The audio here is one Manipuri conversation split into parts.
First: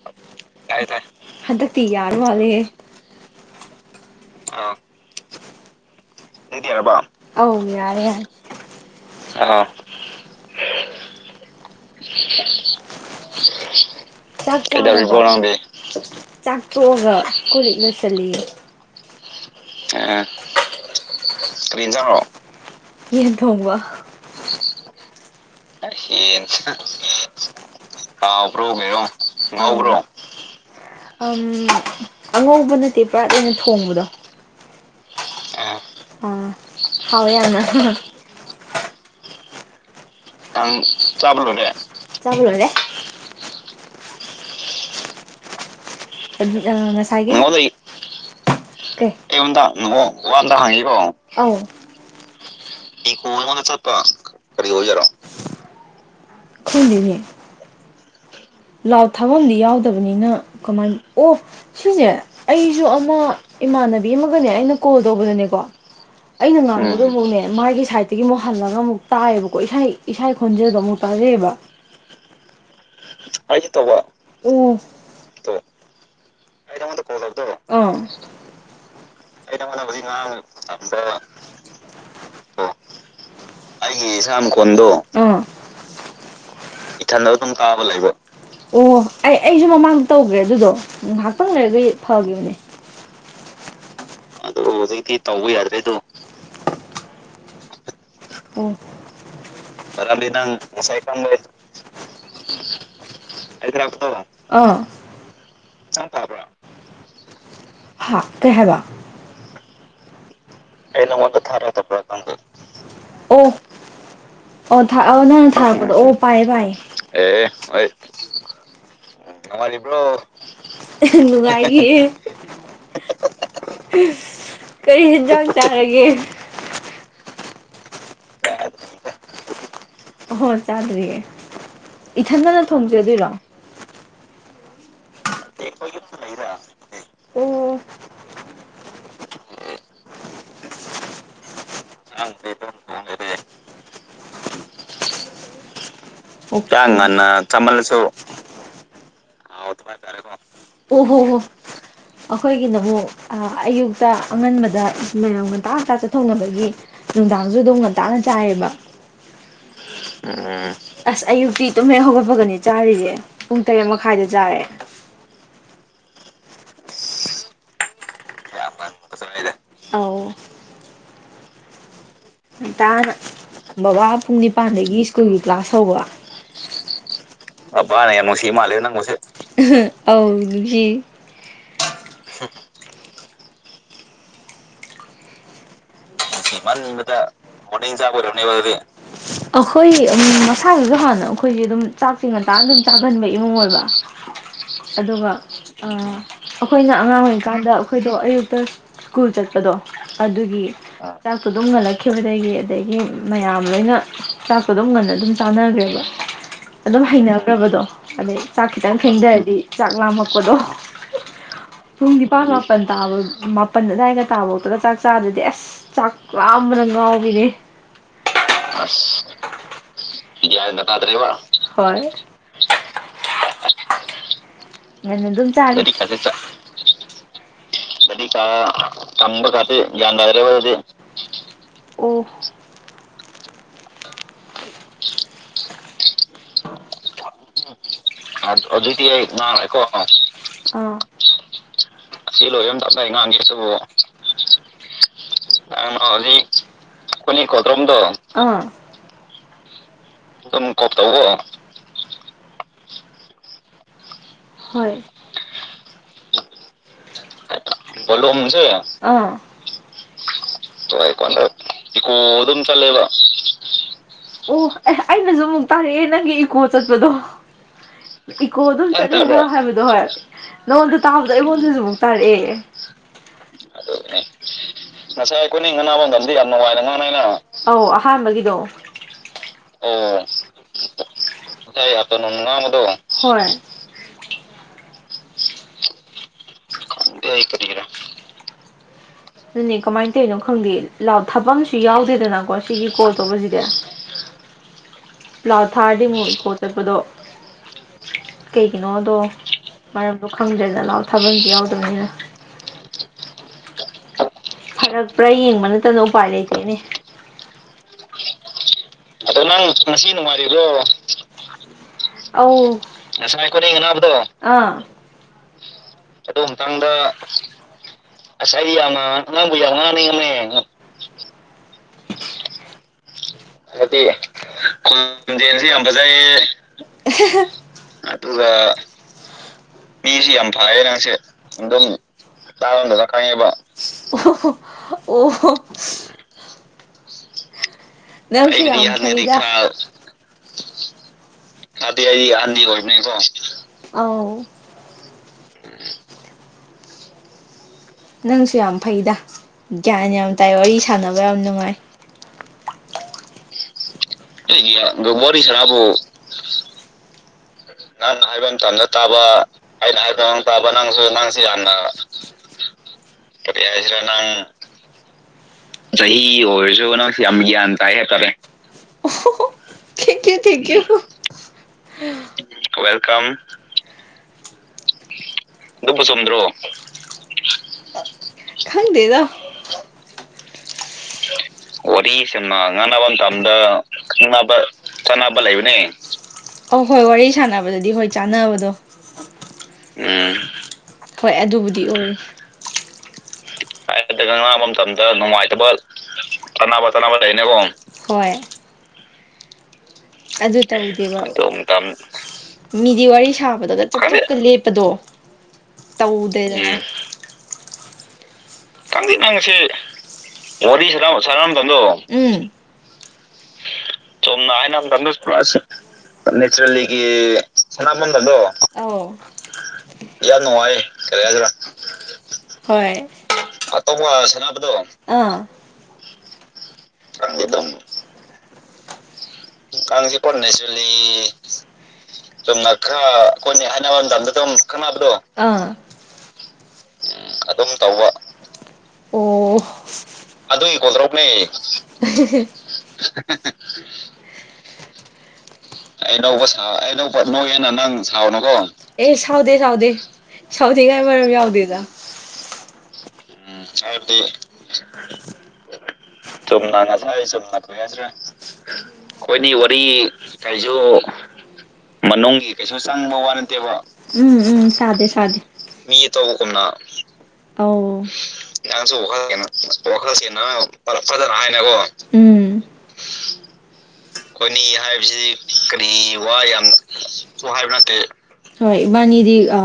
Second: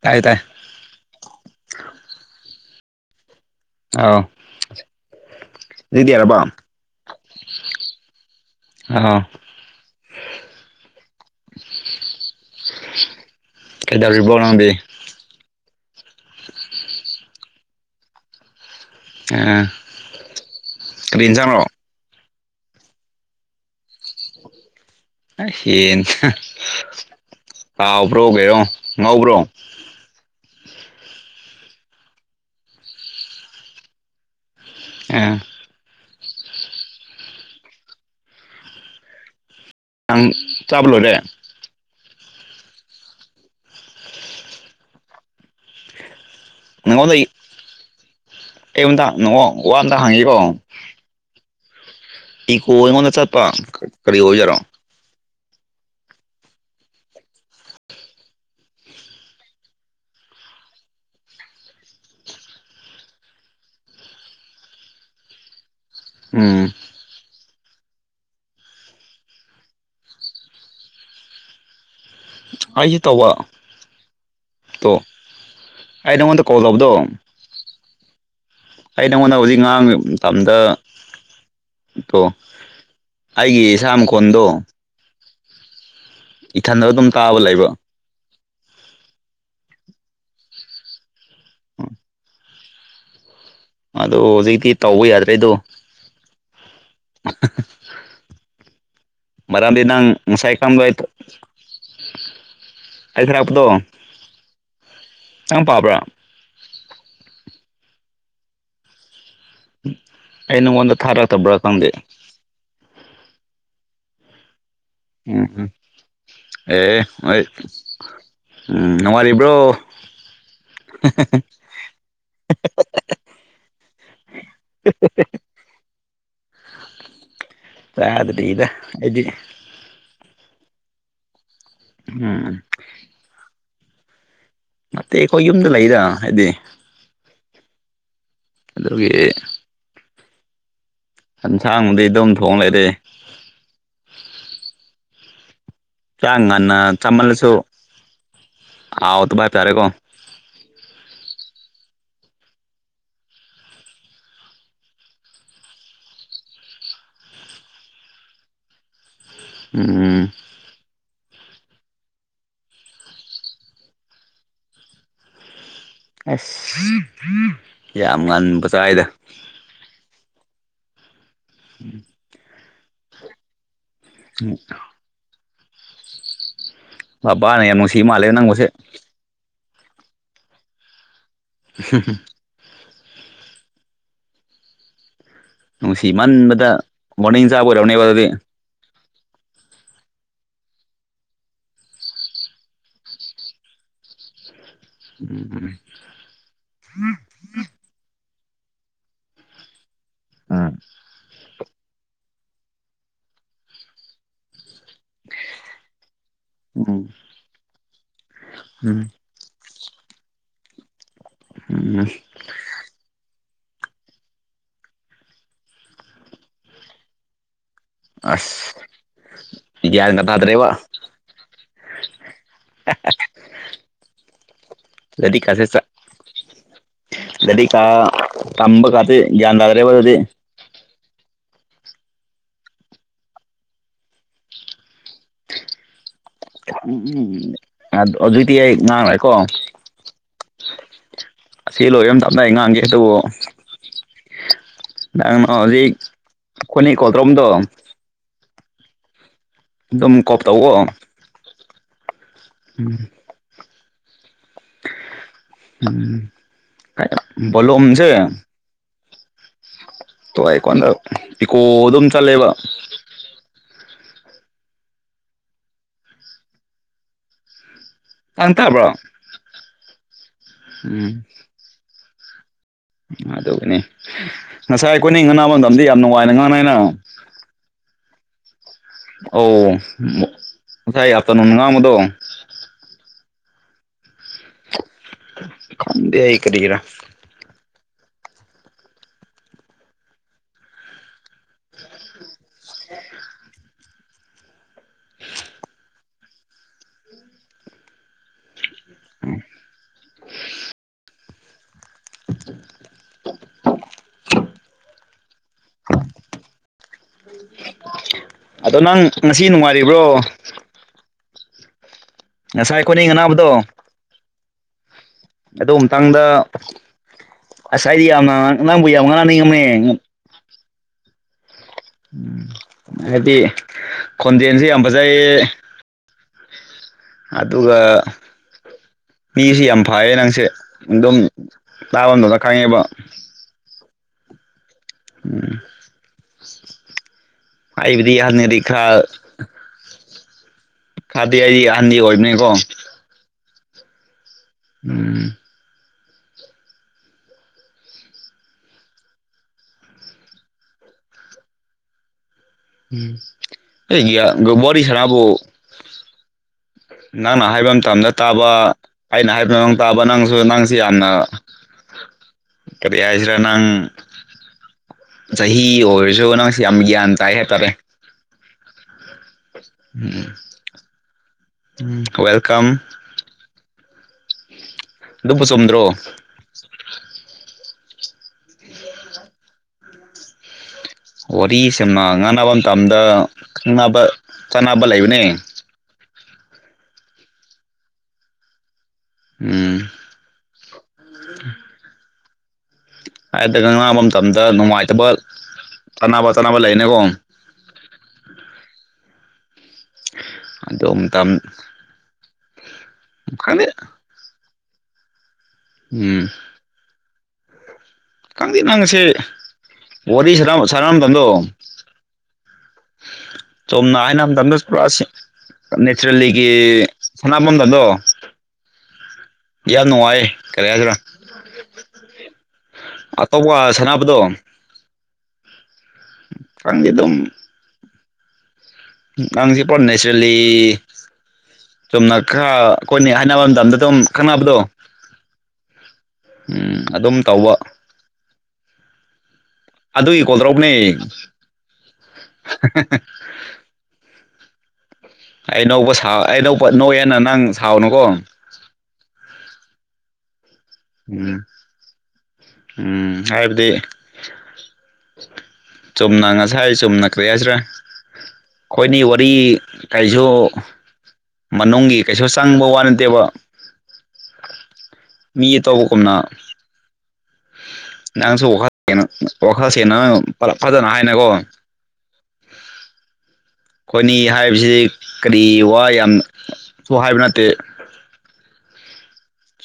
ꯇꯥꯏ ꯇꯥꯏ ꯍꯗ ꯄꯤ ꯌꯥꯔ ꯃꯥꯜꯂꯤ ꯑꯥꯎ ꯍꯧꯖꯤꯛꯇꯤ ꯌꯥꯔꯕꯣ ꯌꯥꯔ ꯌꯥ ꯑꯥꯎ ꯀꯩꯗꯧꯔꯤꯕꯣ ꯆ ꯅꯪꯗꯤ ꯆꯥꯛꯇꯣꯛꯑꯒ ꯀꯨꯔꯤꯠ ꯂꯣꯏꯁꯤꯜꯂꯤ ꯑ ꯀꯔꯤ ꯆꯣ ꯌꯦꯟ ꯊꯣꯡꯕ ꯑꯩꯁ ꯌꯦꯟ ꯍꯥꯎꯕ꯭ꯔꯣ ꯀꯩꯅꯣ ꯌꯦꯟꯕ꯭ꯔꯣꯒꯔꯣ ꯉꯧꯕ꯭ꯔꯣ ꯉꯣꯕ꯭ꯔꯣ ꯑꯉꯧꯕ ꯅꯠꯇꯦ ꯄꯨꯔꯥ ꯂꯩꯅ ꯊꯣꯡꯕꯗꯣ ꯑ ꯑ ꯍꯥꯎ ꯌꯥꯝꯅ ꯅꯪ ꯆꯥꯕ ꯂꯣꯏꯔꯦ ꯆꯕꯂꯣꯅꯦꯦ ꯆꯂꯔꯦ ꯅꯪꯉꯣꯟꯗ ꯉꯁꯥꯏꯒꯤ ꯑꯩ ꯑꯝꯇ ꯅꯉꯣ ꯋꯥ ꯑꯝꯇ ꯀꯣ ꯍꯪꯒꯦꯀꯣ ꯋꯥꯗ ꯍꯪꯉꯤꯀꯣ ꯑꯥꯎ ꯏꯀꯣ ꯑꯩꯉꯣꯟꯗ ꯆꯠꯄ ꯆꯠꯄ ꯀꯔꯤ ꯑꯣꯏꯖꯔꯣ ꯍꯗꯤꯅꯦ ꯂꯥꯎ ꯊꯥꯐꯝꯗꯤ ꯌꯥꯎꯗꯕꯅꯤꯅ ꯀꯃꯥꯏ ꯑꯣ ꯁꯤꯁꯦ ꯑꯩꯁꯨ ꯑꯃ ꯏꯃꯥꯟꯅꯕꯤ ꯑꯃꯒꯅꯦ ꯑꯩꯅ ꯀꯣꯜ ꯇꯧꯕꯗꯅꯦꯀꯣ ꯑꯩꯅ ꯎꯝ ꯉ ꯑꯗꯨ ꯑꯃꯨꯛꯅꯦ ꯃꯥꯒꯤ ꯁꯥꯏꯠꯇꯒꯤ ꯑꯃꯨꯛ ꯍꯜꯂꯒ ꯑꯃꯨꯛ ꯇꯥꯏꯌꯦꯕꯀꯣ ꯏꯁ ꯏꯁꯥꯏ ꯈꯣꯟꯖꯦꯜꯗꯣ ꯑꯃꯨꯛ ꯇꯥꯖꯩꯑꯕ ꯑꯩꯁꯦ ꯇꯧꯕ ꯑꯩꯁꯨ ꯇꯧꯕ ꯑꯣ ꯇꯣ ꯑꯩ ꯅꯉꯣꯟꯗ ꯀꯣꯜ ꯑꯩ ꯇꯧꯕꯗꯣ ꯅꯉꯣꯟꯗ ꯀꯣꯜ ꯇꯧꯕꯗꯣ ꯑꯥ ꯑꯩ ꯅꯪꯉꯣꯟꯗ ꯍꯧꯖꯤꯛ ꯅꯉꯣꯟꯗ ꯉꯔꯥꯡ ꯉꯥꯡꯕ ꯃꯇꯝꯗ ꯃꯇꯝꯗꯣ ꯇꯣ ꯑꯩꯒꯤ ꯏꯁꯥꯝ ꯀꯣꯟꯗꯣ ꯏ ꯊꯥꯟꯗ ꯇꯥꯕ ꯇꯝ ꯂꯩꯕ ꯀꯥꯕ ꯂꯕ ꯑꯣ ꯑꯩ ꯑꯩꯁꯨ ꯃꯃꯥꯡꯗ ꯇꯧꯈ꯭ꯔꯦ ꯑꯗꯨꯗꯣ ꯉꯥꯏꯍꯥꯛꯇꯪ ꯂꯩꯔꯒ ꯐꯒꯤꯈꯤꯕꯅꯦ ꯑꯗ ꯍꯧꯖꯤꯛꯇꯤ ꯇꯧꯕ ꯌꯥꯗ꯭ꯔꯦꯗꯣ ꯃꯔꯔꯥꯗꯤ ꯅ ꯃꯔꯝꯗꯤ ꯃꯅꯨꯡꯁꯥꯏ ꯅꯪ ꯀꯝꯗꯏ ꯉꯁꯥꯏ [unintelligible] ꯑ ꯅꯪ ꯄꯥꯕ꯭ꯔꯥ ꯍꯥ ꯀꯍꯕ ꯑꯩ ꯅꯪꯉꯣꯟꯗ ꯑꯩꯅ ꯃ ꯊꯥꯔꯛꯇꯕ꯭ꯔꯥ ꯊꯔ ꯈꯪꯗꯦ ꯑꯣ ꯎꯝ ꯅꯪ ꯎꯝ ꯊꯥꯄꯗ ꯑꯣ ꯄꯥꯏ ꯄꯥꯏ ꯑꯦ ꯍꯣꯏ ꯎꯝ ꯅꯨꯡꯉꯥꯏꯔꯤꯕ꯭ꯔꯣ ꯉ꯭ꯔ ꯅꯨꯡꯉꯥꯏꯒ ꯀꯔꯤ ꯌꯦꯤꯟꯖꯥꯡ ꯆꯥꯔꯒꯦ ꯆꯗꯔꯤ ꯏꯗꯗꯤ ꯑꯣ ꯆꯥꯗ꯭ꯔꯤꯌꯦꯦ ꯎꯝ ꯏꯊꯟꯗꯅ ꯊꯣꯡꯖꯦꯗꯣꯏꯔꯣ ꯅꯠꯇꯦ ꯑꯩꯈꯣꯏ ꯌꯨꯝꯗ ꯂꯩꯗ ꯍꯥꯏꯗꯤ ꯑꯣ ꯑꯗꯨꯒꯤ ꯌꯦꯟꯁꯥꯡꯗꯤ ꯑꯗꯨꯝ ꯊꯣꯡ ꯂꯩꯔꯦ ꯆꯥꯛ ꯎ ꯉꯟꯅ ꯉ ꯆꯥꯃꯜꯂꯁꯨ ꯀꯃꯜꯁꯨꯣ ꯍꯥꯎꯇꯕ ꯍꯥꯏꯇꯥꯔꯦꯀꯣ ꯇꯔꯦꯣ ꯑꯣ ꯍꯣ ꯍꯣ ꯑꯩꯈꯣꯏꯒꯤꯅꯕꯨꯛ ꯑꯌꯨꯛꯇ ꯑꯉꯟꯕꯗ ꯃꯌꯥꯝ ꯉꯟꯇꯥ ꯉꯇꯥ ꯆꯠꯊꯣꯛꯅꯕꯒꯤ ꯅꯨꯡꯗꯥꯡꯁꯨ ꯑꯗꯨꯝ ꯉꯇꯥꯥꯛꯅ ꯆꯥꯏꯌꯦꯕ ꯎꯝ ꯎꯝ ꯑꯁ ꯑꯌꯨꯛꯇꯤ ꯇꯨꯍꯦꯟ ꯍꯧꯒꯠꯄꯒꯅꯤ ꯆꯥꯔꯤꯁꯦ ꯄꯨꯡ ꯇꯔꯦꯠ ꯃꯈꯥꯏꯗ ꯆꯥꯔꯦ ꯑꯁ ꯌꯥꯝ ꯉꯟꯕ ꯆꯥꯏꯗ ꯑꯥꯎ ꯎꯝ ꯇꯥ ꯕꯕꯥ ꯄꯨꯡ ꯅꯤꯄꯥꯟꯗꯒꯤ ꯁ꯭ꯀꯨꯜꯒꯤ ꯀ꯭ꯂꯥꯁ ꯍꯧꯕ ꯕꯕꯥꯅ ꯌꯥꯝ ꯅꯨꯡꯁꯤ ꯃꯥꯜꯂꯦ ꯑꯅꯅꯣꯁꯤ ꯅꯪꯕꯨꯁꯦ ꯃꯥꯂꯦ ꯅꯁꯦ ꯍ ꯅꯨꯡꯁꯤꯃꯟꯕꯗ ꯏꯃꯟꯕꯗ ꯍꯣꯔꯅꯤꯡ ꯆꯥꯕ ꯑꯣꯏꯔꯝꯅꯦꯕ ꯑꯗꯨꯗꯤ ꯑꯩꯈꯣꯏ ꯃꯁꯥꯁꯤꯁꯨ ꯍꯥꯟꯅ ꯑꯩꯈꯣꯏꯁꯦ ꯑꯗꯨꯝ ꯆꯥꯛꯁꯦ ꯉꯇꯥꯡ ꯑꯗꯨꯝ ꯆꯥꯒꯟꯕ ꯏꯃꯨꯡ ꯑꯣꯏꯕ ꯑꯗꯨꯒ ꯎꯝ ꯑꯩꯈꯣꯏꯅ ꯑꯉꯥꯡ ꯑꯣꯏꯔꯤꯀꯥꯟꯗ ꯑꯩꯈꯣꯏꯗꯣ ꯑꯌꯨꯛꯇ ꯁ꯭ꯀꯨꯜ ꯆꯠꯄꯗꯣ ꯑꯗꯨꯒꯤ ꯎꯝ ꯆꯥꯛꯄꯣ ꯑꯗꯨꯝ ꯉꯜꯂꯛꯈꯤꯕꯗꯒꯤ ꯑꯗꯒꯤ ꯃꯌꯥꯝ ꯂꯣꯏꯅ ꯆꯥꯛꯄꯣ ꯑꯗꯨꯝ ꯉꯜ ꯑꯗꯨꯝ ꯆꯥꯟꯅꯈ꯭ꯔꯦꯕ ꯎꯝ ꯑꯗꯨꯝ ꯍꯩꯅꯈ꯭ꯔꯕꯗꯣ ꯑꯗꯩ ꯆꯥꯛ ꯈꯤꯇꯪ ꯎꯝ ꯊꯦꯡꯊꯔꯗꯤ ꯆꯥꯛ ꯂꯥꯝꯃꯛꯄꯗꯣ ꯎꯝ ꯄꯨꯡ ꯄꯥꯥꯜꯂ ꯃꯥꯄꯟ ꯇꯥꯕ ꯃꯥꯄꯜ ꯑꯗꯨꯗꯥꯋꯥꯏꯒ ꯇꯥꯕꯥꯎꯗꯒ ꯆꯥꯛ ꯆꯥꯗꯗꯤ ꯑꯁ ꯀꯝꯕꯔꯪꯒꯥ ꯑꯣꯒꯅꯦ ꯑꯁ ꯒ꯭ꯌꯥꯟꯒ ꯇꯥꯗ꯭ꯔꯦꯕ ꯌꯥꯌꯥꯖ ꯅꯀꯥꯗ꯭ꯔꯦ ꯋꯥ ꯍ [inaudible] ꯂꯥꯏꯔꯤꯛꯀꯁꯦ ꯍꯥꯏꯗꯤ ꯂꯥꯏꯔꯤꯛꯀ ꯀꯗꯤ ꯀ ꯇꯝꯕꯒꯗꯤ ꯊꯝꯕ ꯒ꯭ꯌꯥꯟ ꯈꯥꯇꯦ ꯇꯥꯗ꯭ꯔꯦꯕ ꯑꯗꯨꯗꯤ ꯭ꯟꯗꯥꯗꯔꯦꯕ ꯑꯗꯨꯗꯤ ꯑꯣ ꯎꯝ ꯎꯝ ꯑ ꯍꯧꯖꯤꯣꯏꯇꯤ ꯑꯩ ꯍꯧꯖꯤꯛꯇꯤ ꯉꯥꯡꯈ꯭ꯔꯦꯀꯣ ꯉꯥꯡꯔꯦꯀꯣ ꯑꯥ ꯑꯁꯤ ꯂꯣꯏꯕ ꯑꯃ ꯇꯞꯅꯏ ꯑꯁꯤ ꯂꯣꯏꯕ ꯉꯥꯡꯒꯦ ꯃꯇꯝꯗ ꯑꯩ ꯑꯗꯨꯕꯨ ꯉꯥꯡꯒꯦ ꯑꯗꯨꯕꯨ ꯅꯪꯅ ꯍꯧꯖꯤꯛ ꯍꯧꯖꯤꯛ ꯑꯩꯈꯣꯏꯅꯤ ꯀꯣꯜ ꯇꯧꯔꯝꯕꯗꯣ ꯑꯩꯈ ꯀꯇ꯭ꯔꯣꯝꯗꯣ ꯝ ꯇꯝꯣꯇꯥꯕꯣ ꯎꯝ ꯍꯣꯏ ꯀ ꯣꯂꯣꯝꯁꯦ ꯍꯁ ꯑꯥ ꯇꯣꯛꯑꯦ ꯀꯣꯟꯗ ꯇ ꯑꯩꯀꯣꯗ ꯏꯀꯣ ꯑꯗꯨꯝ ꯏꯀꯨ ꯆꯠꯂꯦꯕ ꯑꯗꯨꯝ ꯆꯠꯂꯦꯕ ꯑꯣ ꯑꯦꯁ ꯑꯩꯅꯁꯨ ꯑꯃꯨꯛ ꯇꯥꯔꯛꯑꯦ ꯅꯪꯒꯤ ꯏꯀꯣ ꯆꯠꯄꯗꯣ ꯅꯪ ꯏꯀꯣ ꯇꯥꯕ꯭ꯔꯣ ꯑꯗꯨꯝ ꯆꯠꯂꯣ ꯍꯥꯏꯕꯗꯣ ꯍꯣꯏ ꯅꯉꯣꯟꯗ ꯎꯝ ꯇꯥꯕꯗꯣ ꯑꯩꯉꯣꯟꯗꯁꯨ ꯑꯃꯨꯛ ꯇꯥꯔꯛꯑꯦ ꯑꯗꯨꯒꯤꯅꯤ ꯑꯗꯨꯅꯦ ꯉꯁꯥꯏ ꯑꯩꯈꯣꯏꯅ ꯉꯥꯅꯥ ꯑꯩꯈꯣꯏꯅꯤ ꯃꯇꯝꯗꯤ ꯌꯥꯝ ꯉꯥꯡꯅꯕ ꯅꯨꯡꯉꯥꯏꯅ ꯃꯇꯝꯗꯤ ꯉꯥꯡ ꯅꯥꯅ ꯉꯥꯡꯅꯩꯅ ꯑꯧ ꯑꯍꯥꯟꯕꯒꯤꯗꯣ ꯑꯧ ꯑꯣ ꯉꯁꯥꯏ ꯑꯞꯇꯔꯅꯨꯟ ꯉꯥꯡꯕꯗꯣ ꯉꯁꯥꯏ ꯑꯐꯇꯔꯅꯨꯟ ꯍꯣꯏ ꯈꯪꯗꯦ ꯑꯩ ꯀꯔꯤꯒꯤꯔ ꯌꯥꯏ ꯀꯒ꯭ꯔ ꯑꯗꯨꯅꯤ ꯀꯃꯥꯏꯅ ꯇꯧꯔꯤꯅꯣ ꯈꯪꯗꯦ ꯊꯥꯕꯁꯨ ꯌꯥꯎꯗꯦꯗꯅꯀꯣ ꯁꯤꯒꯤ ꯀꯣꯜ ꯇꯧꯕꯁꯤꯗꯤ ꯂꯥ ꯊꯥꯔꯗꯤ ꯑꯃꯨꯛ ꯏꯀꯣ ꯆꯠꯄꯗꯣ ꯀꯩꯒꯤꯅꯣꯗꯣ ꯃꯔꯝꯗꯣ ꯈꯪꯗ꯭ꯔꯦꯗ ꯂꯥꯑꯣ ꯊꯥꯕꯝꯗꯤ ꯌꯥꯎꯗꯕꯅꯤꯅ [inaudible] ꯐꯔꯛꯄ꯭ꯔꯥ ꯌꯦꯡꯕ ꯅꯠꯇꯅ ꯎꯄꯥꯏ ꯂꯩꯇꯣꯏꯅꯦ ꯑꯗꯣ ꯅꯪ ꯑꯗꯣ ꯉꯁꯤ ꯅꯪ ꯅꯨꯡꯉꯥꯏꯔꯤꯕ꯭ꯔꯣ ꯉꯁꯤ ꯉꯁꯥꯏ ꯑꯧ ꯑꯩꯈꯣꯏꯅꯤ ꯉꯥꯡꯅꯕꯗꯣ ꯑꯥ ꯑꯗꯨ ꯃꯇꯥꯡꯗ ꯑꯗꯨ ꯃꯇꯥꯡꯗ ꯑꯁꯥꯏꯗꯤ ꯌꯥꯝꯅ ꯑꯁ ꯑꯩꯗꯤ ꯅꯪꯕꯨ ꯌꯥꯝꯅ ꯌꯥꯝ ꯅꯪꯕꯨ ꯌꯥꯝ ꯅꯤꯡꯉꯅꯦ ꯉꯥꯡꯅꯤꯡꯉꯝꯃꯦ ꯎꯝ ꯍꯥꯏꯗꯤ ꯍꯥꯏꯗꯤ ꯈꯨꯣꯟꯖꯦꯜꯁꯤ ꯌꯥꯝ ꯐꯖꯩꯌꯦ ꯑꯗꯨꯒꯥ ꯃꯤꯁꯤ ꯌꯥꯝ ꯐꯩꯌꯦ ꯃꯤꯁꯤ ꯅꯪꯁꯦ ꯌꯥꯝ ꯐꯔꯌꯦ ꯅꯪꯁꯦ ꯑꯗꯨꯝ ꯑꯗꯨꯝ ꯇꯥꯕ ꯃꯇꯝꯗ ꯈꯪꯉꯦꯕ ꯂꯥꯔꯣꯝꯗꯒ ꯈꯪꯉꯦꯕ ꯑꯣ ꯎꯝ ꯑꯣ [inaudible] ꯑꯩꯕꯨꯗꯤ ꯑꯍꯟꯒꯗꯤ ꯅꯥꯪꯁꯤ ꯌꯥꯝ ꯈꯔ ꯐꯩꯗ ꯀꯥꯗꯦ ꯑꯩ ꯑꯍꯟꯗꯤ ꯑꯣꯏꯕꯅꯤꯅꯀꯣ ꯑꯧ ꯎꯝ ꯅꯪꯁꯨ ꯌꯥꯝ ꯐꯩꯗ ꯒ꯭ꯌꯥꯟ ꯌꯥꯝ ꯇꯥꯏ ꯋꯥꯔꯤ ꯁꯥꯟꯅꯕ ꯌꯥꯝ ꯅꯨꯡꯉꯥꯏ ꯎꯝ ꯑꯩ ꯋꯥꯔꯤ ꯁꯥꯅꯕꯨ ꯇꯥꯕꯣ ꯅꯅꯥ ꯍꯥꯏꯕ ꯃꯇꯝꯝꯗ ꯍꯥꯏꯕ ꯇꯥꯕ ꯃꯇꯝꯗ ꯇꯥꯕ ꯑꯩꯅ ꯍꯥꯏꯕ ꯃꯇꯝ ꯑꯩꯅ ꯇꯥꯕ ꯍꯥꯏꯕ ꯅꯪꯁꯨ ꯃꯇꯝ ꯇꯥꯕ ꯅꯪꯁꯤ ꯅꯪꯁꯨ ꯌꯥꯝꯅ ꯅꯪꯁꯤ ꯌꯥꯝꯅ ꯀꯔꯤ ꯍꯥꯏꯁꯤꯔ ꯀꯔꯤ ꯅꯪ ꯍꯥꯏꯁꯤꯔ ꯅꯪ ꯆꯍꯤ ꯑꯣꯏꯔꯁꯨ ꯅꯪꯁꯤ ꯌꯥꯝ ꯒꯌꯥꯟ ꯇꯥꯏ ꯍꯥꯏꯇꯥꯔꯦ ꯐꯩ ꯍꯥꯏ ꯇꯔꯦ ꯊ ꯌꯨ ꯊꯦꯡꯀ꯭ꯌꯨ ꯎꯝ ꯋꯦꯜꯀꯝ ꯋꯦꯜꯀꯝ ꯑꯗꯨꯕꯨ ꯆꯨꯝꯗ꯭ꯔ ꯕ ꯆꯨꯝꯗ꯭ꯔꯣ ꯈꯪꯗꯦꯗ ꯋꯥꯔꯤ ꯋꯥꯔꯤ ꯁꯨꯝꯅ ꯉꯥꯡꯅꯕ ꯁꯥꯅ ꯃꯇꯝꯗ ꯉꯥꯡꯅꯕ ꯃꯇꯝꯗ ꯈꯪꯅꯕ ꯈꯪꯅꯕ ꯆꯥꯅꯕ ꯂꯩꯕꯅꯦ ꯑ ꯍꯣꯏ ꯋꯥꯔꯤ ꯁꯥꯟꯅꯕꯗꯗꯤ ꯍꯣꯏ ꯆꯥꯟꯅꯕꯗꯣ ꯎꯝ ꯎꯝ ꯍꯣꯏ ꯑꯗꯨꯕꯨꯗꯤ ꯎꯟ ꯍꯥꯏꯗꯒ ꯉꯥꯡꯕ ꯃꯇꯝꯗ ꯉꯥꯡꯅꯕ ꯃꯇꯝꯗ ꯅꯨꯡꯉꯥꯏꯇꯕ ꯅꯨꯡꯉꯥꯏꯇꯕ ꯆꯥꯅꯕ ꯆꯥꯅꯕ ꯆꯥꯅꯥꯕ ꯂꯩꯅꯀꯣ ꯆꯥꯅꯥꯕ ꯂꯩꯅꯦꯀꯣ ꯑꯗꯨ ꯇꯧꯗꯤꯔꯣ ꯃꯤꯗꯤ ꯋꯥꯔꯤ ꯈꯪꯗꯦ ꯁꯥꯕꯗꯣꯒ ꯆꯞ ꯆꯞꯀ ꯂꯦꯞꯄꯗꯣ ꯎꯝ ꯇꯧꯗꯦꯗ ꯈꯪꯗꯦ ꯅꯪ ꯈꯪꯗꯤ ꯅꯪꯁꯦ ꯋꯥꯔꯤꯁꯤ ꯃꯇꯝꯗꯣ ꯁꯅꯔꯝꯗꯣ ꯎꯟ ꯆꯨꯝꯅ ꯍꯥꯏꯅꯕ ꯁꯣꯅ ꯃꯇꯝꯗ ꯍꯥꯏꯅ ꯄꯨꯔꯥ ꯅꯦꯆꯔꯦꯜꯂꯤꯒꯤ ꯅꯦꯆꯔꯜꯂꯤꯒꯤ ꯁꯥꯟꯅꯕ ꯃꯇꯝꯗꯣ ꯁꯅꯥꯄꯟꯗꯗꯣ ꯑ ꯌꯥꯝ ꯅꯨꯡꯉꯥꯏ ꯌꯥꯝ ꯀꯔꯤ ꯅꯨꯡꯉꯥꯏꯌꯦ ꯍꯥꯏꯁꯤꯔꯥ ꯀꯔꯤ ꯍꯥꯏꯗ꯭ꯔꯥ ꯍꯣꯏ ꯑꯇꯣꯞꯄ ꯁꯥꯟꯅꯕꯗꯣ ꯑꯇ ꯁꯅꯕꯗꯣ ꯑ ꯁꯪꯖꯗ ꯑꯗꯝ ꯉꯥꯡꯁꯤꯦ ꯅꯪꯁꯦꯀꯣ ꯄꯅꯦꯁꯂꯤ ꯅꯦꯆꯔꯦꯜꯂꯤ ꯆꯨꯝꯅ ꯈꯔ ꯆꯨꯝꯅ ꯑꯩꯈꯣꯏꯅꯤ ꯍꯥꯏꯅꯕ ꯑꯩꯈꯣꯏꯅꯤ ꯃꯇꯝꯗ ꯑꯗꯨꯝ ꯍꯥꯏꯅꯕ ꯃꯇꯝꯗ ꯑꯗꯨꯝ ꯈꯪꯅꯕꯗꯣ ꯈꯪꯅꯕꯗꯣ ꯑꯥ ꯎꯝ ꯑꯗꯨꯝ ꯇꯧꯕ ꯑꯗꯨꯝ ꯇꯧꯕ ꯑꯣ ꯑꯗꯨꯒꯤ ꯀꯣꯜ ꯑꯗꯨꯏ ꯇꯧꯔꯛꯄꯅꯦ ꯀꯣꯟꯇꯔꯨꯛꯅꯦ ꯑꯩ ꯅꯧꯕ ꯁꯥꯎ ꯑꯩ ꯑꯅꯧꯕ ꯁꯥ ꯅꯧꯕ ꯑꯅꯧꯕ ꯅꯣꯏꯌꯦꯅ ꯅꯣꯏ ꯅꯪ ꯍꯦꯅ ꯅꯪ ꯁꯥꯎꯅꯨꯀꯣ ꯑꯦ ꯁꯥꯎꯗꯦ ꯁꯥꯎꯗꯦ ꯁꯥꯎꯗꯦ ꯀꯥꯏ ꯃꯔꯝ ꯎꯝ ꯌꯥꯎꯗꯦꯗ ꯎꯝ ꯎꯝ ꯍꯥꯏꯕꯗꯤ ꯍꯥꯏꯇꯤ ꯉꯁꯥꯏ ꯆꯨꯝꯅ ꯉ ꯀꯔꯤ ꯆꯨꯝꯅ ꯍꯥꯏꯁꯤꯔꯥ ꯀꯗ꯭ꯔꯥ ꯑꯩꯣꯏꯅꯤ ꯋꯥꯔꯤ ꯀꯩꯁꯨ ꯃꯅꯨꯡꯒꯤ ꯀꯩꯁꯨ ꯃꯅꯨꯡꯒꯤ ꯆꯪꯕ ꯀꯩꯁꯨ ꯋꯥ ꯆꯪꯕ ꯅꯠꯇꯦꯕ ꯋꯥ ꯅꯠꯇꯦꯕ ꯎꯝ ꯎꯝꯗꯦ ꯃꯤ ꯑꯇꯧꯕꯒꯨꯝꯅ ꯑ ꯅꯪꯁꯨ ꯋꯥꯈꯜ ꯅꯍꯥꯡꯁꯨ ꯁꯦꯡꯅ ꯋꯥꯈꯠꯂꯛꯀꯦꯅ ꯋꯥꯈꯜ ꯁꯦꯡꯅ ꯋꯥꯈꯠꯂꯛꯀꯦꯅ ꯐꯖꯅ ꯍꯥꯏꯅꯀꯣ ꯎ ꯑꯩꯈꯣꯏꯅꯤ ꯑꯩꯈꯣꯏꯅꯤ ꯍꯥꯏꯕꯁꯤꯗꯤ ꯍꯥꯏꯕꯁꯤ ꯋꯥ ꯀꯔꯤ ꯌꯥꯝ ꯋꯥ ꯁꯨ ꯍꯥꯏꯕ ꯅꯠꯇꯦ ꯌꯥꯝꯁꯨ ꯍꯥꯏꯕ ꯅꯠꯇꯦ ꯍꯣꯏ ꯏꯕꯥꯅꯤꯗꯤ ꯑ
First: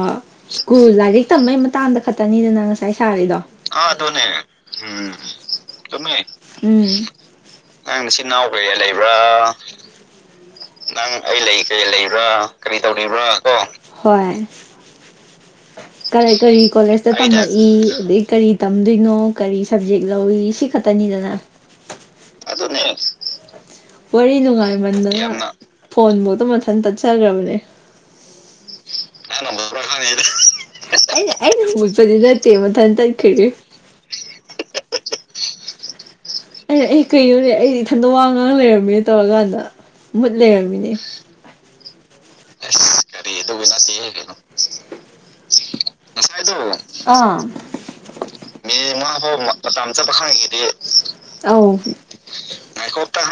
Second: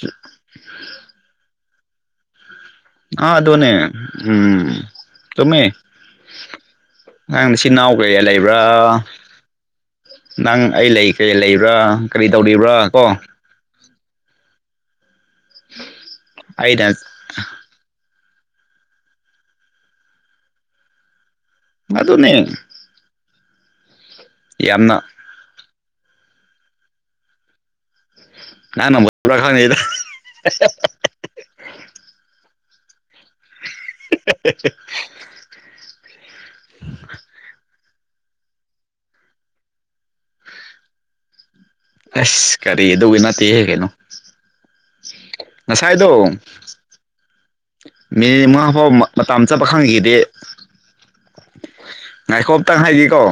ꯁ꯭ꯀꯨꯜ ꯂꯥꯏꯔꯤꯛ ꯇꯝꯉꯩ ꯃꯇꯥꯡꯗ ꯈ ꯇꯅꯤꯗꯨꯅ ꯉꯁꯥꯏ ꯑꯥ ꯑꯗꯨꯅꯦ ꯁꯥꯔꯏꯗꯣꯅꯦꯝ ꯎꯝ ꯆꯨꯝꯃꯦ ꯎꯝ ꯅꯪ ꯅꯆꯤꯟ ꯅꯅꯥꯎ ꯀꯩ ꯅꯪꯆꯤꯟ ꯏꯅꯥꯎ ꯂꯩꯕ꯭ꯔꯥ ꯀꯩꯌꯥ ꯂꯩꯕ꯭ꯔꯥ ꯅꯪ ꯑꯩ ꯂꯩ ꯀꯩ ꯂꯩꯕ꯭ꯔꯥ ꯀꯔꯤ ꯇꯧꯔꯤꯕ꯭ꯔꯥ ꯍꯣꯏ ꯀꯔꯤ ꯀꯔꯤ ꯑꯩꯅ ꯀꯣꯂꯦꯖꯇ ꯇꯝꯃꯛꯏ ꯑꯗꯗꯒꯤ ꯀꯔꯤ ꯇꯝꯗꯣꯏꯅꯣ ꯀꯔꯤ ꯁꯕꯖꯦꯛ ꯂꯧꯏꯤ ꯁꯤ ꯈꯛꯇꯅꯤꯗꯅ ꯑꯗꯨ ꯑꯗꯨꯅꯦ ꯋꯥꯔꯤꯔꯤꯅꯅꯨꯡꯉꯥꯏ ꯌꯥꯝꯅ ꯃꯗ ꯐꯣꯟꯐꯧꯗ ꯃꯊꯟ ꯇꯠꯆꯈ꯭ꯔꯕꯅꯦ ꯅꯪꯅ ꯃꯨꯠꯄ꯭ꯔꯥ ꯈꯪꯗꯦꯗ ꯀꯅ꯭ꯔ ꯈ ꯑꯩꯗ ꯇꯦꯃꯊ ꯇ ꯀꯔꯤ [unintelligible] ꯑꯩ ꯑꯩ ꯀꯩꯅꯣꯅꯦ ꯑꯩꯗꯤ ꯏꯊꯟꯗ ꯋꯥ ꯉꯥꯡ ꯂꯩꯔꯝꯃꯤꯅ ꯇꯧꯔꯀꯥꯟꯗ ꯃꯨꯠ ꯂꯩꯔꯝꯃꯤꯅꯦ ꯑꯁ ꯀꯔꯤ ꯑꯗꯨꯒ ꯅꯠꯇꯦꯍ ꯀꯩꯅꯣ ꯉꯁꯥꯏꯗꯣ ꯑꯥ ꯃꯤ ꯃꯉꯥ ꯐꯥꯎ ꯃꯇꯝ ꯆꯠꯄ ꯍꯥꯡꯈꯤꯗꯤ ꯑ ꯉꯥꯏꯈꯣ ꯑꯝꯇꯪ ꯍꯥꯏꯒꯦꯀꯣ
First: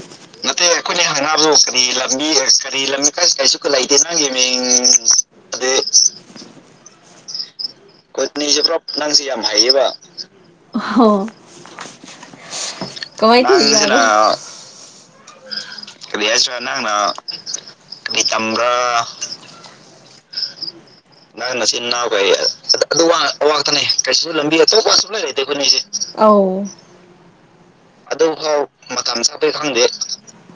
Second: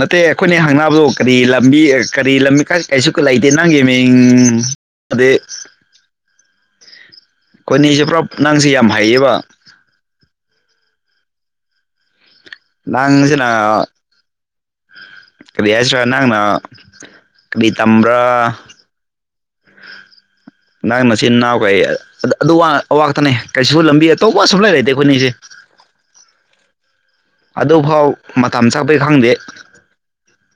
ꯅꯠꯇꯦ ꯑꯩꯈꯣꯏꯅ ꯍꯪꯅꯕꯗꯣ ꯀꯔꯤ ꯂꯝꯕꯤ ꯀꯔꯤ ꯂꯝꯕꯤ ꯀꯔꯤꯁꯨ ꯂꯩꯇꯦ ꯅꯪꯒꯤ ꯃꯤꯡ ꯑꯗ ꯍ ꯑꯩꯈꯣꯏꯅꯤꯁꯦ ꯄꯨꯔꯥ ꯀꯨꯠꯅꯤꯁꯦ ꯅꯪꯁꯦ ꯄꯨꯞ ꯌꯥꯝ ꯅꯪꯁꯦ ꯍꯩꯌꯦꯕ ꯌꯥꯝ ꯍꯥꯏꯩꯌꯦꯕ ꯀꯃꯥꯏ ꯅꯪꯁꯤꯅ ꯀꯕꯤ ꯑꯦꯁ꯭ꯔ ꯅ ꯍꯥꯏꯁꯤꯔꯥ ꯅꯪꯅ ꯀꯕꯤ ꯇꯝ꯭ꯔ ꯀꯔꯤ ꯇꯝꯕ꯭ꯔꯥ ꯅ ꯃ ꯆꯤꯟ ꯏꯅꯥꯎ ꯅꯪ ꯀꯩ ꯅꯆꯤꯟ ꯅꯅꯥꯎ ꯀꯩ ꯑꯗꯨ ꯑꯋꯥꯛꯇꯅꯦ ꯀꯩꯁꯨ ꯑꯋꯥꯛꯇꯅꯦ ꯂꯝꯕꯤ ꯑꯇꯧꯕꯄ ꯁꯨꯂ ꯂꯩꯇꯦ ꯑꯩꯈꯣꯏꯅꯤꯁꯦ ꯑ ꯑꯗꯨꯗꯐꯥꯎ ꯑꯗꯨ ꯐꯥꯎ ꯃꯇꯝ ꯆꯥꯄꯩ ꯈꯪꯗꯦ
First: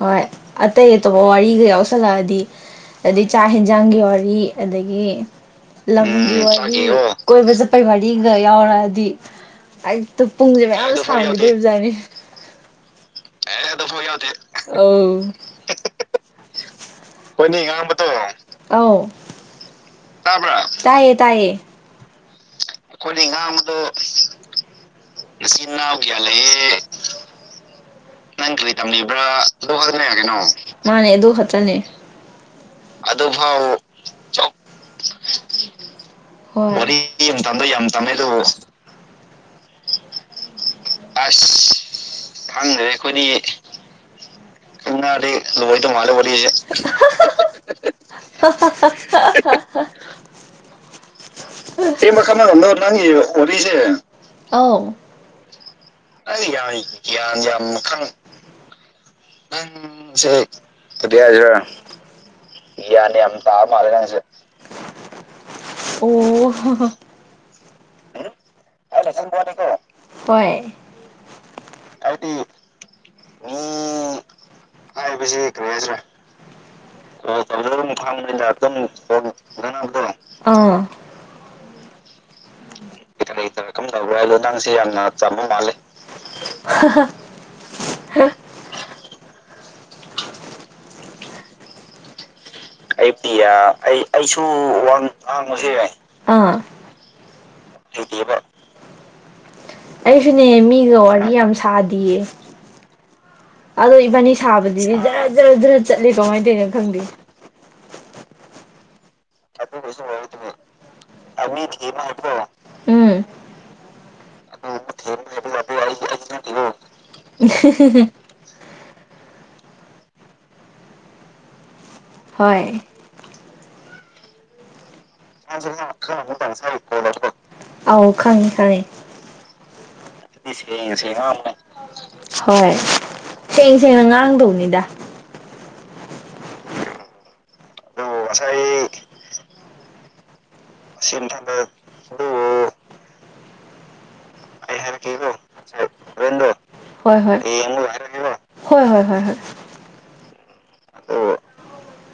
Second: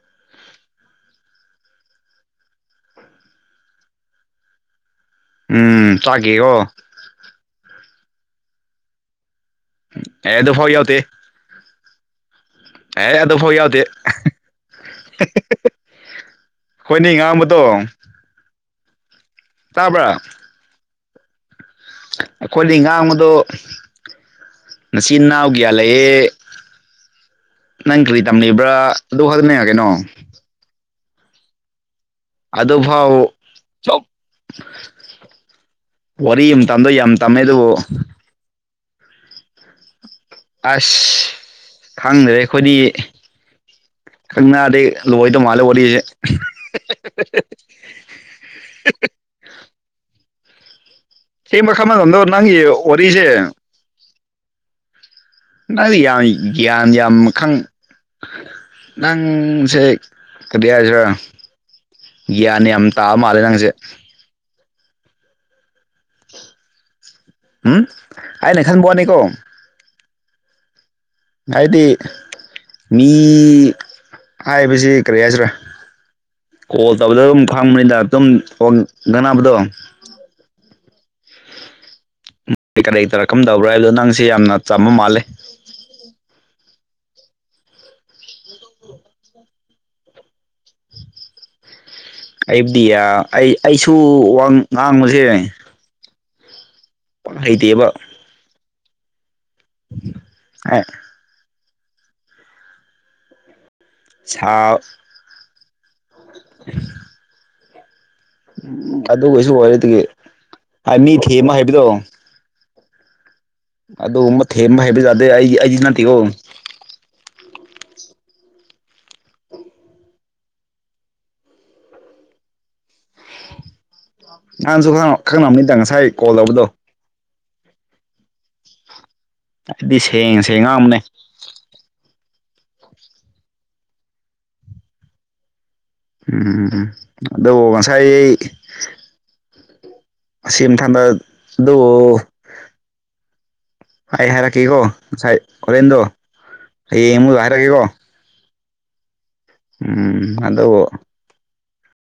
ꯍꯣꯏ ꯑꯇꯩ ꯑꯇꯣꯞꯄ ꯋꯥꯔꯤꯒ ꯌꯥꯎꯁꯜꯂꯛꯑꯗꯤ ꯑꯗꯩ ꯆꯥꯛ ꯌꯦꯟꯖꯥꯡꯒꯤ ꯋꯥꯔꯤ ꯑꯗꯒꯤ ꯎꯝ ꯂꯝꯒꯤ ꯆꯥꯛꯀꯦꯀꯣ ꯋꯥꯔꯤ ꯀꯣꯏꯕ ꯆꯠꯄꯩ ꯃꯔꯤꯒ ꯌꯥꯎꯔꯛꯑꯗꯤ ꯑꯛꯇ ꯑꯦ ꯄꯨꯡꯁꯦ ꯑꯗꯨꯐꯥꯎ ꯃꯌꯥꯝ ꯌꯧꯗꯦ ꯁꯥꯡꯅꯗꯣꯏ ꯑꯣꯖꯥꯠꯅꯤ ꯑꯦ ꯑꯗꯨꯐꯥꯎ ꯌꯥꯎꯗꯦ ꯐꯒ ꯑ ꯑꯩꯈꯣꯏꯅꯤ ꯍꯣꯏꯅꯤ ꯉꯥꯡꯕꯗꯣ ꯉꯝꯕꯔꯣ ꯇꯥꯕꯔ ꯇꯥꯏꯌꯦ ꯇꯥꯏꯌꯦ ꯑꯩꯈꯣꯏꯗꯤ ꯉꯥꯡꯕꯗꯣ ꯅꯆꯤꯟ ꯅꯁꯤꯅꯥꯎꯒ꯭ꯌꯥ ꯅꯅꯥꯎ ꯀꯌꯥ ꯂꯩꯌꯦ ꯂꯩꯌꯦ ꯅꯪ ꯀꯔꯤꯗ ꯅꯪ ꯀꯕ꯭ꯔꯤ ꯊꯝꯃꯤꯕꯔ ꯃꯥꯅꯦ ꯑꯗꯨ ꯍꯅꯤ ꯑꯗꯨ ꯐꯥꯎ ꯆꯣꯞ ꯋꯥꯔꯤ ꯌꯨꯝ ꯇꯝꯗ ꯌꯥꯝ ꯃꯇꯝꯗꯣ ꯇꯝꯃꯦꯗꯨꯕꯨ ꯌꯥꯝ ꯇꯝꯃꯦ ꯑꯗꯨꯕꯨ ꯑꯁ ꯈꯪꯗ꯭ꯔꯦ ꯑꯩꯈꯣꯏꯗꯤ ꯈꯪꯅꯔꯗꯤ ꯏꯟꯅ ꯂꯣꯏꯗꯧ ꯃꯥꯜꯂꯦ ꯗꯨꯕꯩ ꯇ ꯋꯥꯔꯤꯁꯦ ꯃꯥꯔꯦ ꯄꯁꯦ [unintelligible] ꯁꯦꯡꯕ ꯈꯪꯕ ꯀꯔꯤ ꯉꯝꯗꯕ ꯃꯈꯜꯅꯣ ꯅꯪꯒꯤ ꯋꯥꯔꯤꯁꯦ ꯅꯪꯗꯤ ꯌꯥꯝ ꯒ꯭ꯌꯥꯟ ꯌꯥꯝ ꯈꯪ ꯅꯪꯁꯦ ꯀꯔꯤ ꯍꯥꯏꯁꯤꯔ ꯀꯔꯤ ꯍꯥꯏꯁꯤꯔꯥ ꯒ꯭ꯌꯥꯟ ꯌꯥꯝ ꯇꯥꯑ ꯒ꯭ꯌꯥꯟ ꯌꯥꯝ ꯃꯥꯜꯂꯦ ꯇꯥꯕ ꯅꯪꯁꯦ ꯃꯥꯜꯂꯦ ꯅꯪꯁꯦ ꯑꯣ ꯎꯝ [unintelligible] ꯍꯣꯏ ꯍꯥꯏꯗꯤ ꯃꯤ ꯍꯥꯏꯕꯁ ꯀꯔꯤ ꯍꯥꯏꯕꯁꯤ ꯍꯥꯏꯁꯤ꯭ꯔꯥ ꯀꯔꯤ ꯍꯥꯏꯁꯤꯔꯥ ꯀꯣꯜ ꯇꯧꯕꯗ ꯑꯗꯨꯝ ꯇꯧꯔ ꯈꯪꯕꯅꯤꯗ ꯑꯗꯨꯝ ꯐꯪꯕꯅꯤꯅ ꯑꯗꯨꯝ ꯐꯣꯟ ꯉꯅꯕꯗꯣ ꯉꯥꯡꯅꯕꯗꯣ ꯇꯧꯔꯛꯀꯝꯗꯕ꯭ꯔꯥ ꯍꯥꯏꯕꯗꯣ ꯝꯗꯕ꯭ꯔꯥ ꯅꯪꯁꯦ ꯍꯥꯏ ꯂꯣ ꯅꯪꯁꯤ ꯆꯝꯕ ꯌꯥꯝꯅ ꯃꯥꯜꯂꯦ ꯆꯥꯝꯕ ꯃꯥꯜꯂꯦ ꯑꯩꯕꯨꯗꯤ ꯑꯩ ꯄꯤ ꯑꯩꯁꯨ ꯑꯩ ꯑꯩꯁꯨ ꯋꯥ ꯋꯥ ꯉꯥꯡꯕꯁꯦ ꯋꯥꯥꯡꯕꯁꯨ ꯌꯥꯏ ꯍꯩꯇꯦꯕ ꯑꯩꯁꯨꯅꯦ ꯃꯤꯒ ꯋꯥꯔꯤ ꯌꯥꯝ ꯁꯥꯗꯤꯌꯦ ꯑꯗꯣ ꯏꯕꯥꯅꯤ ꯁꯥꯕꯗꯤ ꯁꯥ ꯖꯔ ꯖꯔ ꯖꯔ ꯆꯠꯂꯤ ꯀꯃꯥꯏꯅ ꯇꯧꯅꯣ ꯈꯪꯗꯦ ꯎꯝ ꯑꯗꯨꯒ ꯑꯣꯏꯁꯨ ꯑꯣꯏꯔꯦ ꯑꯗꯨꯗꯤ ꯑꯗꯨꯒꯤꯁꯨ ꯑꯣꯏꯔꯗꯨꯕꯨ ꯃꯤ ꯊꯦꯝ ꯑꯃ ꯃꯤ ꯍꯥꯏꯕꯗꯣ ꯊꯦꯝꯕ ꯍꯥꯏꯕꯗꯣ ꯎꯝ ꯑꯗꯨ ꯃꯊꯦ ꯑꯃ ꯍꯥꯏꯕ ꯌꯥꯥꯗꯦ ꯊꯦꯝꯕ ꯍꯩꯕ ꯑꯩ ꯌꯥꯗꯦ ꯑꯩꯗꯤ ꯅꯠꯇꯦꯀꯣ ꯅꯠꯇꯦꯀꯣ [unintelligible] ꯍꯣꯏ ꯅꯍꯥꯟꯁꯨ ꯈꯪꯅꯕꯅꯤꯗ ꯉꯁꯥꯏ ꯀꯣꯜ ꯇꯧꯕꯗꯣ ꯑꯥꯎ ꯈꯪꯉꯦ ꯈꯪꯉꯦ ꯑꯩꯗꯤ ꯁꯦꯡꯉ ꯁꯦꯡ ꯉꯥꯡ ꯑꯃꯅꯦ ꯁꯦꯡꯅ ꯉꯥꯡꯕꯅꯦ ꯍꯣꯏ ꯁꯦꯡ ꯁꯦꯡꯅ ꯉꯥꯡꯗꯧꯅꯤꯗ ꯎꯝ ꯑꯗꯨ ꯉꯁꯥꯏ ꯑꯗꯨꯕꯨ ꯉꯁꯥꯏ ꯁꯤ ꯃꯊꯪꯗ ꯑꯁꯤꯝꯊꯪꯗꯗꯨ ꯑꯗꯨꯕꯨ ꯑꯩ ꯍꯥꯏꯔꯛ ꯑꯩ ꯀꯦꯀꯣ ꯍꯥꯏꯔꯛꯀꯦꯀꯣ ꯉꯁꯥꯏ ꯑꯣꯣꯔꯦꯟꯗꯣ ꯍꯣꯔꯦꯟꯗꯣ ꯍꯌꯦꯡ ꯍꯣꯏ ꯍꯣꯏ ꯑꯃꯨꯗ ꯍꯌꯦꯡ ꯍꯥꯏꯔꯛꯒꯦꯀꯣ ꯑꯃꯨꯛ ꯍꯥꯏꯔꯛꯀꯦꯀꯣ ꯍꯣꯏ ꯍꯣꯏ ꯍꯣꯏ ꯍꯣꯏ ꯎꯝ ꯑꯗ ꯑꯗꯨ